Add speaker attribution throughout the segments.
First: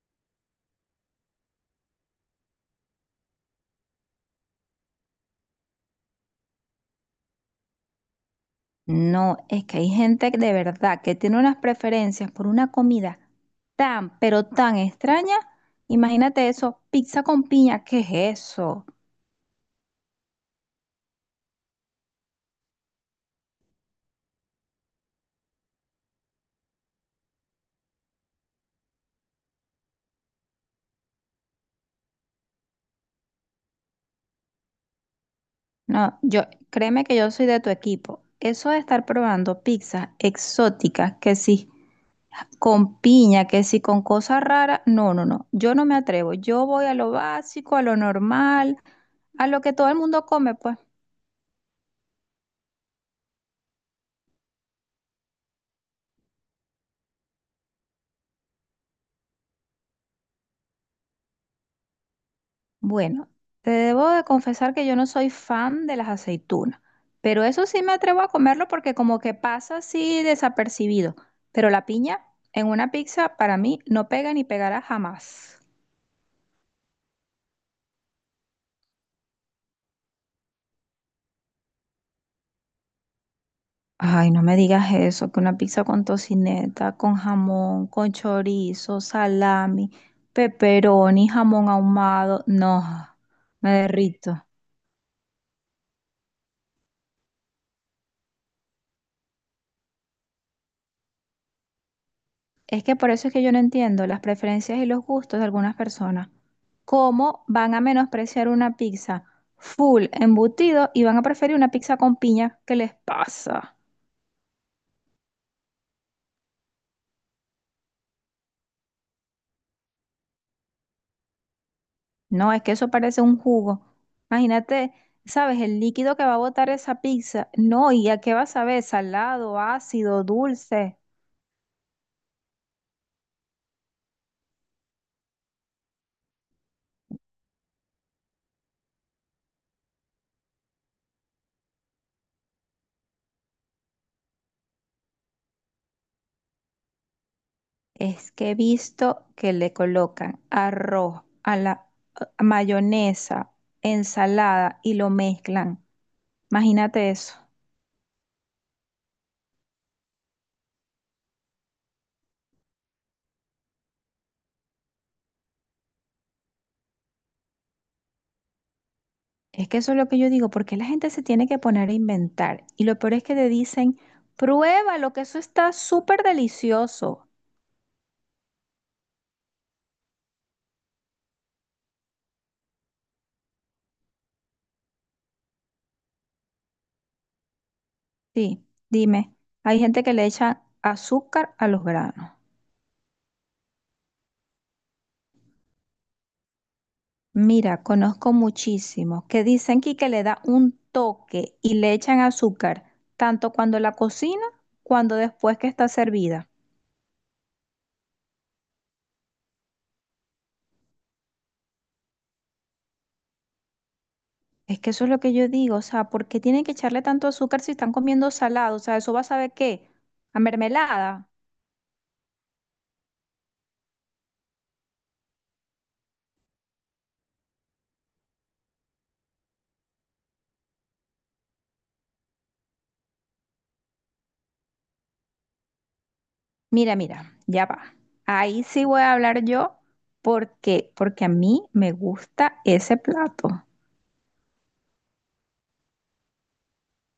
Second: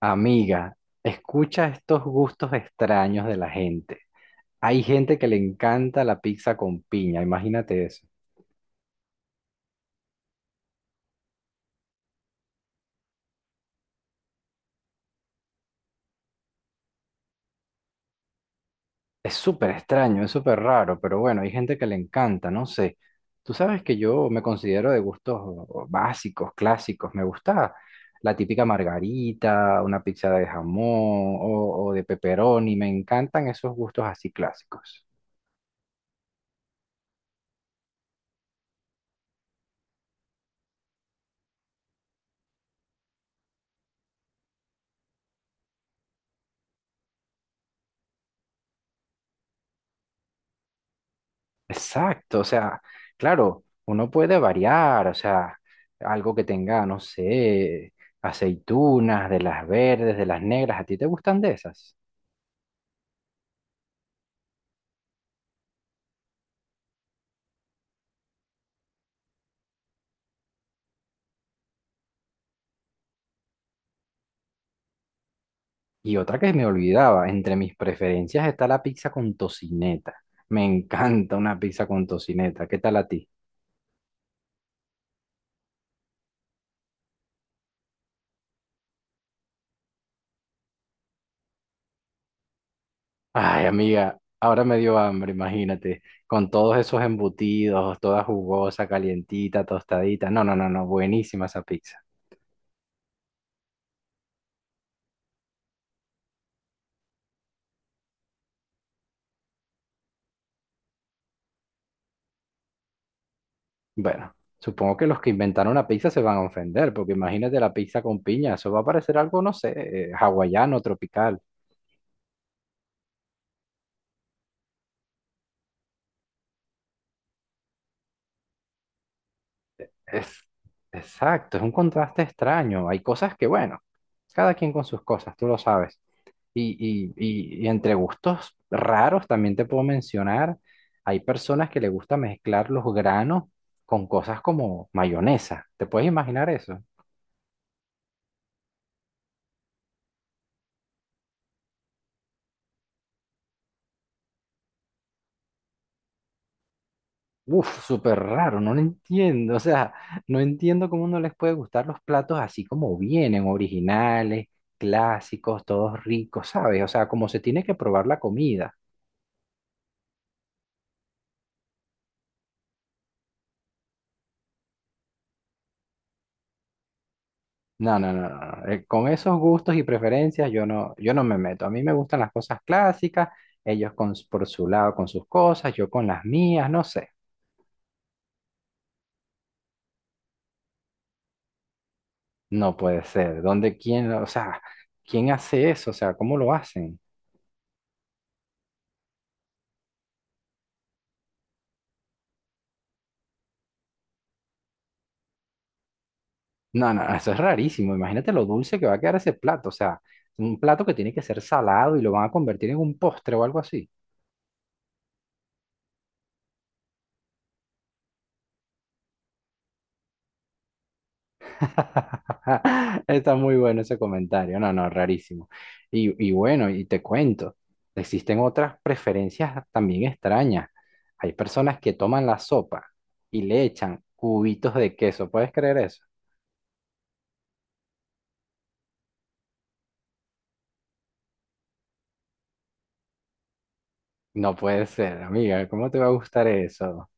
Speaker 1: Amiga, escucha estos gustos extraños de la gente. Hay gente que le encanta la pizza con piña, imagínate eso.
Speaker 2: No, es que hay gente que de verdad que tiene unas preferencias por una comida tan, pero tan extraña. Imagínate eso, pizza con piña, ¿qué es eso?
Speaker 1: Es súper extraño, es súper raro, pero bueno, hay gente que le encanta, no sé. Tú sabes que yo me considero de gustos básicos, clásicos. Me gusta la típica margarita, una pizza de jamón o de pepperoni. Me encantan esos gustos así clásicos.
Speaker 2: No, yo, créeme que yo soy de tu equipo. Eso de estar probando pizzas exóticas, que sí, con piña, que sí, con cosas raras, no, no, no, yo no me atrevo. Yo voy a lo básico, a lo normal, a lo que todo el mundo come, pues.
Speaker 1: Exacto, o sea, claro, uno puede variar, o sea, algo que tenga, no sé, aceitunas, de las verdes, de las negras, ¿a ti te gustan de esas?
Speaker 2: Bueno, te debo de confesar que yo no soy fan de las aceitunas, pero eso sí me atrevo a comerlo porque como que pasa así desapercibido. Pero la piña en una pizza para mí no pega ni pegará jamás.
Speaker 1: Y otra que me olvidaba, entre mis preferencias está la pizza con tocineta. Me encanta una pizza con tocineta, ¿qué tal a ti?
Speaker 2: Ay, no me digas eso, que una pizza con tocineta, con jamón, con chorizo, salami, pepperoni, jamón ahumado, no,
Speaker 1: Ay,
Speaker 2: me
Speaker 1: amiga,
Speaker 2: derrito.
Speaker 1: ahora me dio hambre, imagínate, con todos esos embutidos, toda jugosa, calientita, tostadita. No, no, no, no, buenísima esa pizza.
Speaker 2: Es que por eso es que yo no entiendo las preferencias y los gustos de algunas personas. ¿Cómo van a menospreciar una pizza full embutido y van a preferir una pizza con piña? ¿Qué les pasa?
Speaker 1: Bueno, supongo que los que inventaron la pizza se van a ofender, porque imagínate la pizza con piña, eso va a parecer algo, no sé, hawaiano, tropical.
Speaker 2: No, es que eso parece un jugo. Imagínate, ¿sabes? El líquido que va a botar esa pizza. No, ¿y a qué vas a ver? ¿Salado, ácido,
Speaker 1: Es,
Speaker 2: dulce?
Speaker 1: exacto, es un contraste extraño. Hay cosas que, bueno, cada quien con sus cosas, tú lo sabes. Y, y entre gustos raros también te puedo mencionar, hay personas que le gusta mezclar los granos con cosas como mayonesa. ¿Te puedes imaginar eso?
Speaker 2: Es que he visto que le colocan arroz a mayonesa, ensalada y lo mezclan. Imagínate eso.
Speaker 1: Uf, súper raro, no lo entiendo. O sea, no entiendo cómo no les puede gustar los platos así como vienen, originales, clásicos, todos ricos, ¿sabes? O sea, como se tiene que probar la comida.
Speaker 2: Es que eso es lo que yo digo, porque la gente se tiene que poner a inventar. Y lo peor es que te dicen, pruébalo, que eso está súper delicioso.
Speaker 1: No, no, no, no. no. Con esos gustos y preferencias yo no me meto. A mí me gustan las cosas clásicas, ellos con, s- por su lado con sus cosas, yo con las mías, no sé.
Speaker 2: Sí, dime, hay gente que le echa azúcar a los granos.
Speaker 1: No puede ser. ¿Dónde quién, o sea, quién hace eso? O sea, ¿cómo lo hacen?
Speaker 2: Mira, conozco muchísimos que dicen que le da un toque y le echan azúcar, tanto cuando la cocina, cuando después que está servida.
Speaker 1: No, no, eso es rarísimo. Imagínate lo dulce que va a quedar ese plato. O sea, un plato que tiene que ser salado y lo van a convertir en un postre o algo así.
Speaker 2: Es que eso es lo que yo digo, o sea, ¿por qué tienen que echarle tanto azúcar si están comiendo salado? O sea, ¿eso va a saber qué? ¿A mermelada?
Speaker 1: Está muy bueno ese comentario. No, no, rarísimo. Y bueno, y te cuento, existen otras preferencias también extrañas. Hay personas que toman la sopa y le echan cubitos de queso. ¿Puedes creer eso?
Speaker 2: Mira, mira, ya va. Ahí sí voy a hablar yo porque a mí me gusta ese plato.
Speaker 1: No puede ser, amiga. ¿Cómo te va a gustar eso?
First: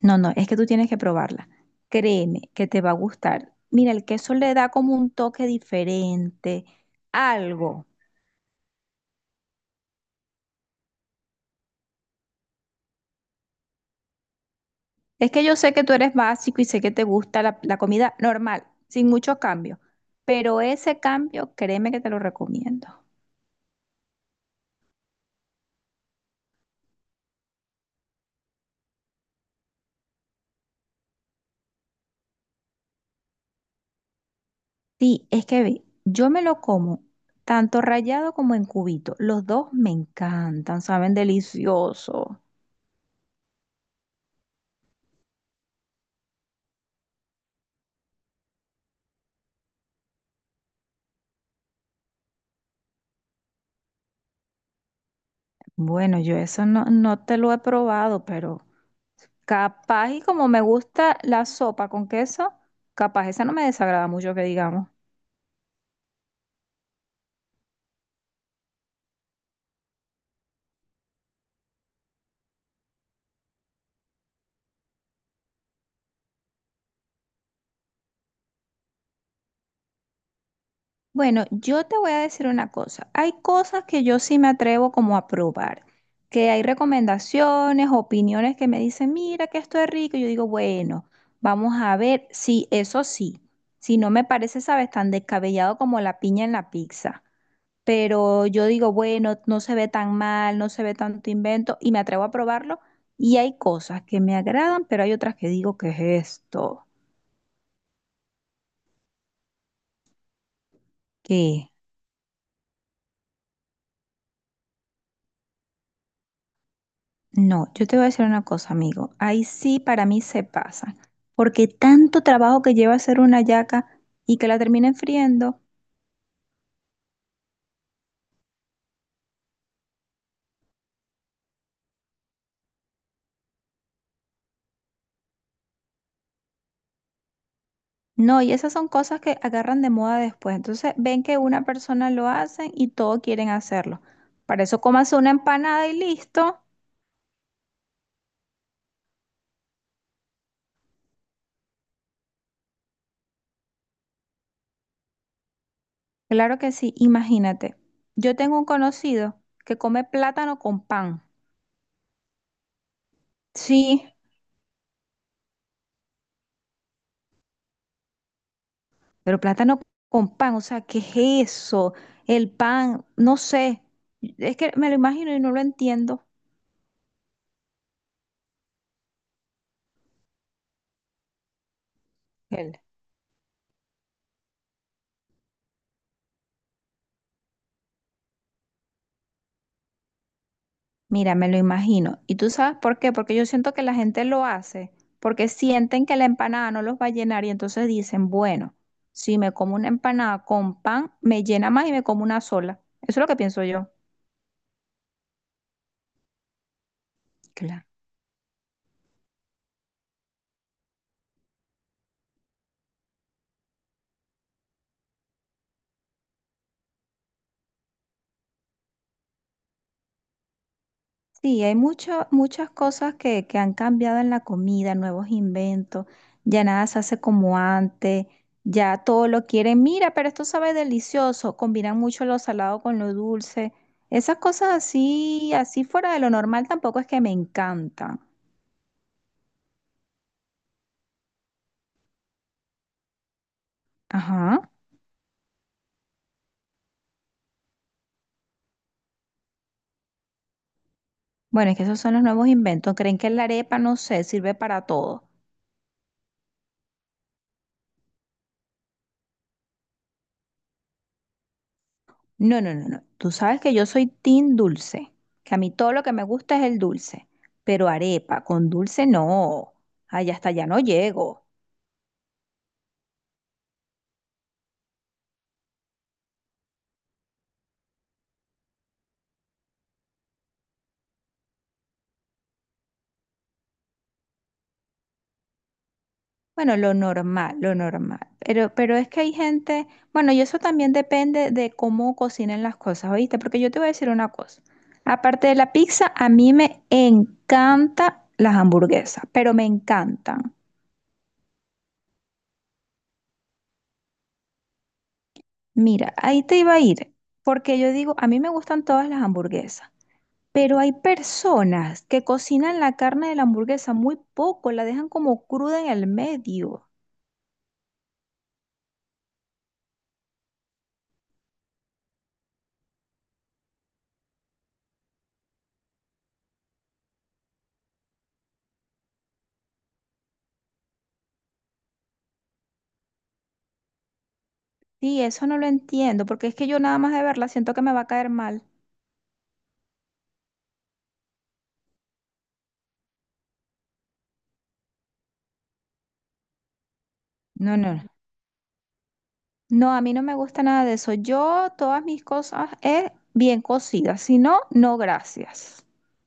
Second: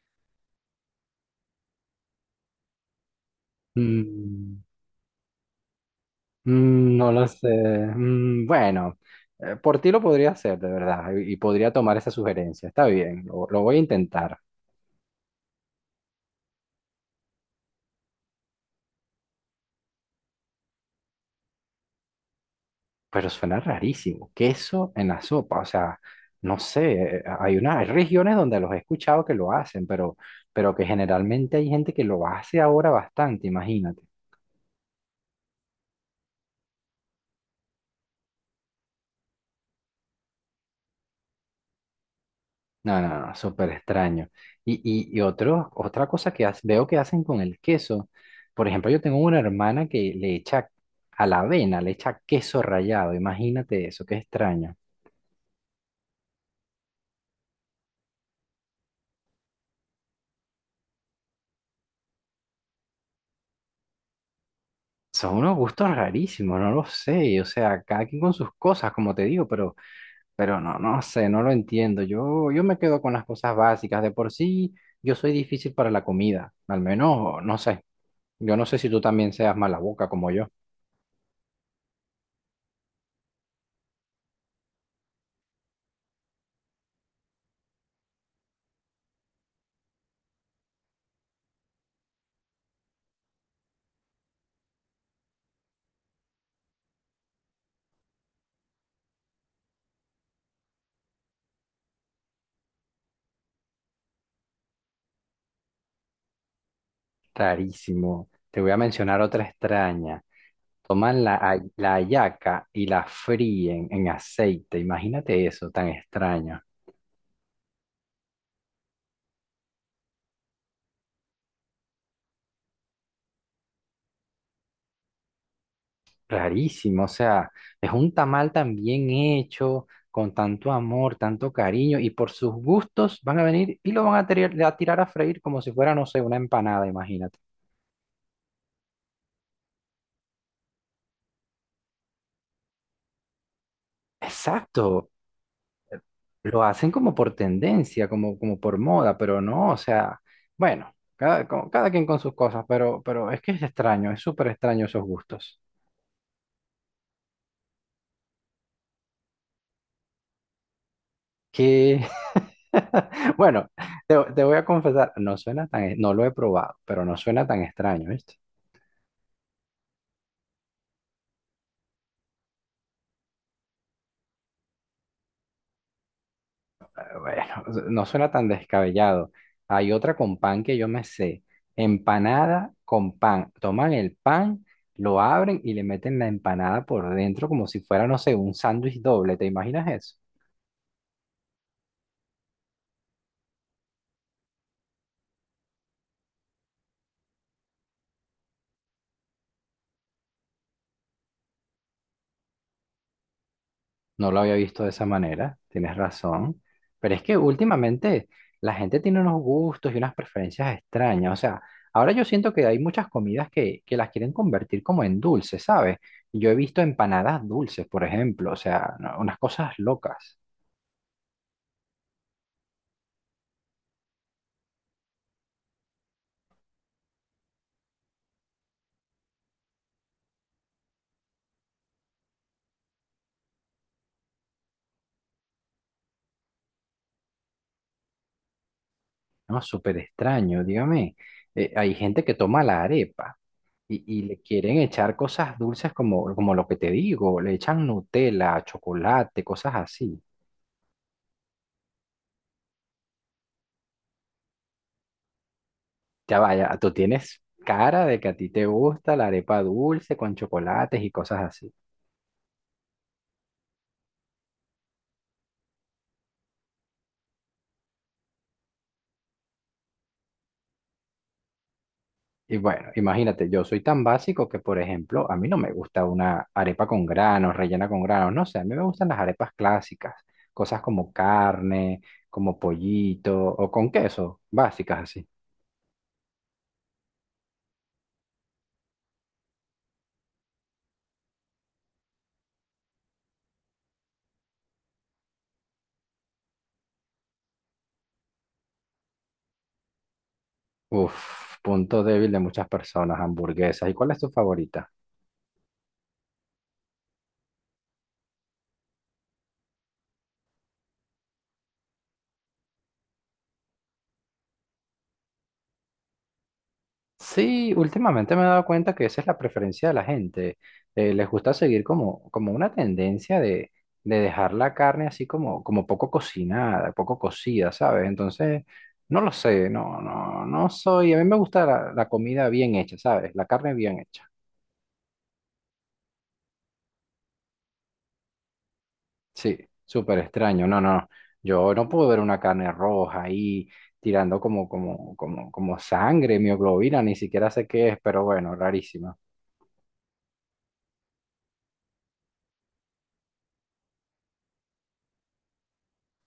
Speaker 2: No, no, es que tú tienes que probarla. Créeme que te va a gustar. Mira, el queso le
Speaker 1: Mm.
Speaker 2: da como un toque diferente,
Speaker 1: Mm, no lo sé.
Speaker 2: algo.
Speaker 1: Mm, bueno, por ti lo podría hacer, de verdad, y podría tomar esa sugerencia. Está bien, lo voy a intentar,
Speaker 2: Es que yo sé que tú eres básico y sé que te gusta la comida normal, sin muchos cambios, pero ese cambio, créeme que te lo recomiendo.
Speaker 1: pero suena rarísimo. Queso en la sopa, o sea, no sé, hay una, hay regiones donde los he escuchado que lo hacen, pero que generalmente hay gente que lo hace ahora bastante, imagínate.
Speaker 2: Sí, es que ve, yo me lo como tanto rallado como en cubito. Los dos me encantan, saben delicioso.
Speaker 1: No, no, no, súper extraño. Y otro, otra cosa que hace- veo que hacen con el queso. Por ejemplo, yo tengo una hermana que le echa a la avena, le echa queso rallado. Imagínate eso, qué extraño.
Speaker 2: Bueno, yo eso no te lo he probado, pero capaz y como me gusta la sopa con queso, capaz esa no me desagrada mucho que digamos.
Speaker 1: Son unos gustos rarísimos, no lo sé. O sea, cada quien con sus cosas, como te digo, pero no, no sé, no lo entiendo. Yo me quedo con las cosas básicas. De por sí, yo soy difícil para la comida. Al menos, no sé. Yo no sé si tú también seas mala boca como yo.
Speaker 2: Bueno, yo te voy a decir una cosa. Hay cosas que yo sí me atrevo como a probar, que hay recomendaciones, opiniones que me dicen, mira que esto es rico. Yo digo, bueno, vamos a ver si eso sí, si no me parece, sabes, tan descabellado como la piña en la pizza. Pero yo digo, bueno, no se ve tan mal, no se ve tanto invento y me atrevo a probarlo. Y hay cosas que me agradan, pero hay otras que digo, ¿qué es esto?
Speaker 1: Rarísimo. Te voy a mencionar otra extraña. Toman la, hay-
Speaker 2: ¿Qué?
Speaker 1: la hallaca y la fríen en aceite. Imagínate eso, tan extraño.
Speaker 2: No, yo te voy a decir una cosa, amigo. Ahí sí para mí se pasa. Porque tanto trabajo que lleva hacer una yaca y que la terminen friendo.
Speaker 1: Rarísimo. O sea, es un tamal tan bien hecho, con tanto amor, tanto cariño, y por sus gustos van a venir y lo van a tirar, a tirar a freír como si fuera, no sé, una empanada, imagínate.
Speaker 2: No, y esas son cosas que agarran de moda después. Entonces ven que una persona lo hace y todos quieren hacerlo. Para eso
Speaker 1: Exacto.
Speaker 2: cómase una empanada y listo.
Speaker 1: Lo hacen como por tendencia, como, como por moda, pero no, o sea, bueno, cada, co- cada quien con sus cosas, pero es que es extraño, es súper extraño esos gustos.
Speaker 2: Claro que sí, imagínate. Yo tengo un conocido que come plátano con pan.
Speaker 1: Que, bueno,
Speaker 2: Sí.
Speaker 1: te voy a confesar, no suena tan, e, no lo he probado, pero no suena tan extraño, ¿viste?
Speaker 2: Pero plátano con pan, o sea, ¿qué es eso? El pan, no sé. Es que me lo imagino y no lo entiendo.
Speaker 1: Bueno, no suena tan descabellado. Hay otra con pan que yo me sé, empanada
Speaker 2: El-
Speaker 1: con pan. Toman el pan, lo abren y le meten la empanada por dentro como si fuera, no sé, un sándwich doble, ¿te imaginas eso?
Speaker 2: Mira, me lo imagino. ¿Y tú sabes por qué? Porque yo siento que la gente lo hace, porque sienten que la empanada no los va a llenar y entonces dicen, bueno, si me como una empanada con pan, me llena más y me como una sola. Eso es lo que pienso yo.
Speaker 1: No lo había visto de esa manera, tienes razón. Pero es que
Speaker 2: Claro.
Speaker 1: últimamente la gente tiene unos gustos y unas preferencias extrañas. O sea, ahora yo siento que hay muchas comidas que las quieren convertir como en dulces, ¿sabes? Yo he visto empanadas dulces, por ejemplo. O sea, no- unas cosas locas,
Speaker 2: Sí, hay mucho- muchas cosas que han cambiado en la comida, nuevos inventos, ya nada se hace como antes, ya todo lo quieren, mira, pero esto sabe delicioso, combinan mucho lo salado con lo dulce, esas cosas así, así fuera de lo normal tampoco es que me encantan.
Speaker 1: ¿no? Súper extraño, dígame. Hay gente que toma la arepa y le
Speaker 2: Ajá,
Speaker 1: quieren echar cosas dulces como, como lo que te digo. Le echan Nutella, chocolate, cosas así.
Speaker 2: bueno, es que esos son los nuevos inventos, creen que la arepa, no sé, sirve para todo.
Speaker 1: Ya vaya, tú tienes cara de que a ti te gusta la arepa dulce con chocolates y cosas así.
Speaker 2: No, no, no, no. Tú sabes que yo soy team dulce, que a mí todo lo que me gusta es el dulce, pero arepa con dulce no. Ay, hasta allá no llego.
Speaker 1: Y bueno, imagínate, yo soy tan básico que, por ejemplo, a mí no me gusta una arepa con granos, rellena con granos, no sé, a mí me gustan las arepas clásicas, cosas como carne, como pollito o con queso, básicas así.
Speaker 2: Bueno, lo normal, lo normal. Pero es que hay gente, bueno, y eso también depende de cómo cocinen las cosas, ¿oíste? Porque yo te voy a decir una cosa. Aparte de la pizza, a mí me encantan las hamburguesas, pero me encantan.
Speaker 1: Uf, punto débil de muchas personas, hamburguesas. ¿Y cuál es tu favorita?
Speaker 2: Mira, ahí te iba a ir, porque yo digo, a mí me gustan todas las hamburguesas. Pero hay personas que cocinan la carne de la hamburguesa muy poco, la dejan como cruda en el medio.
Speaker 1: Sí, últimamente me he dado cuenta que esa es la preferencia de la gente. Les gusta seguir como, como una tendencia de dejar la carne así como, como poco cocinada, poco cocida, ¿sabes? Entonces, no lo sé, no, no, no soy. A mí me gusta la, la comida bien hecha, ¿sabes? La carne bien hecha.
Speaker 2: Sí, eso no lo entiendo, porque es que yo nada más de verla siento que me va a caer mal.
Speaker 1: Sí, súper extraño. No, no, yo no puedo ver una carne roja ahí tirando como, como, como, como sangre, mioglobina, ni siquiera sé
Speaker 2: No,
Speaker 1: qué es,
Speaker 2: no.
Speaker 1: pero bueno, rarísima.
Speaker 2: No, a mí no me gusta nada de eso. Yo todas mis cosas es bien cocidas, si no, no gracias.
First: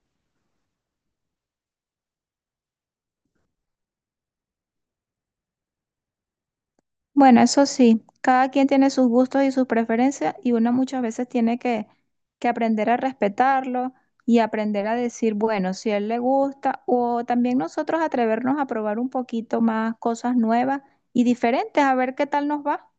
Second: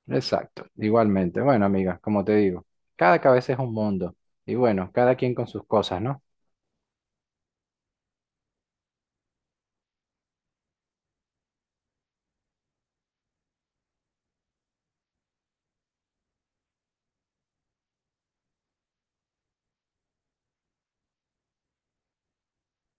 Speaker 1: Exacto, igualmente. Bueno, amiga, como te digo, cada cabeza es un mundo. Y bueno, cada quien con sus cosas, ¿no?
Speaker 2: Bueno, eso sí, cada quien tiene sus gustos y sus preferencias y uno muchas veces tiene que aprender a respetarlo y aprender a decir, bueno, si a él le gusta, o también nosotros atrevernos a probar un poquito más cosas nuevas y diferentes, a ver qué tal nos va.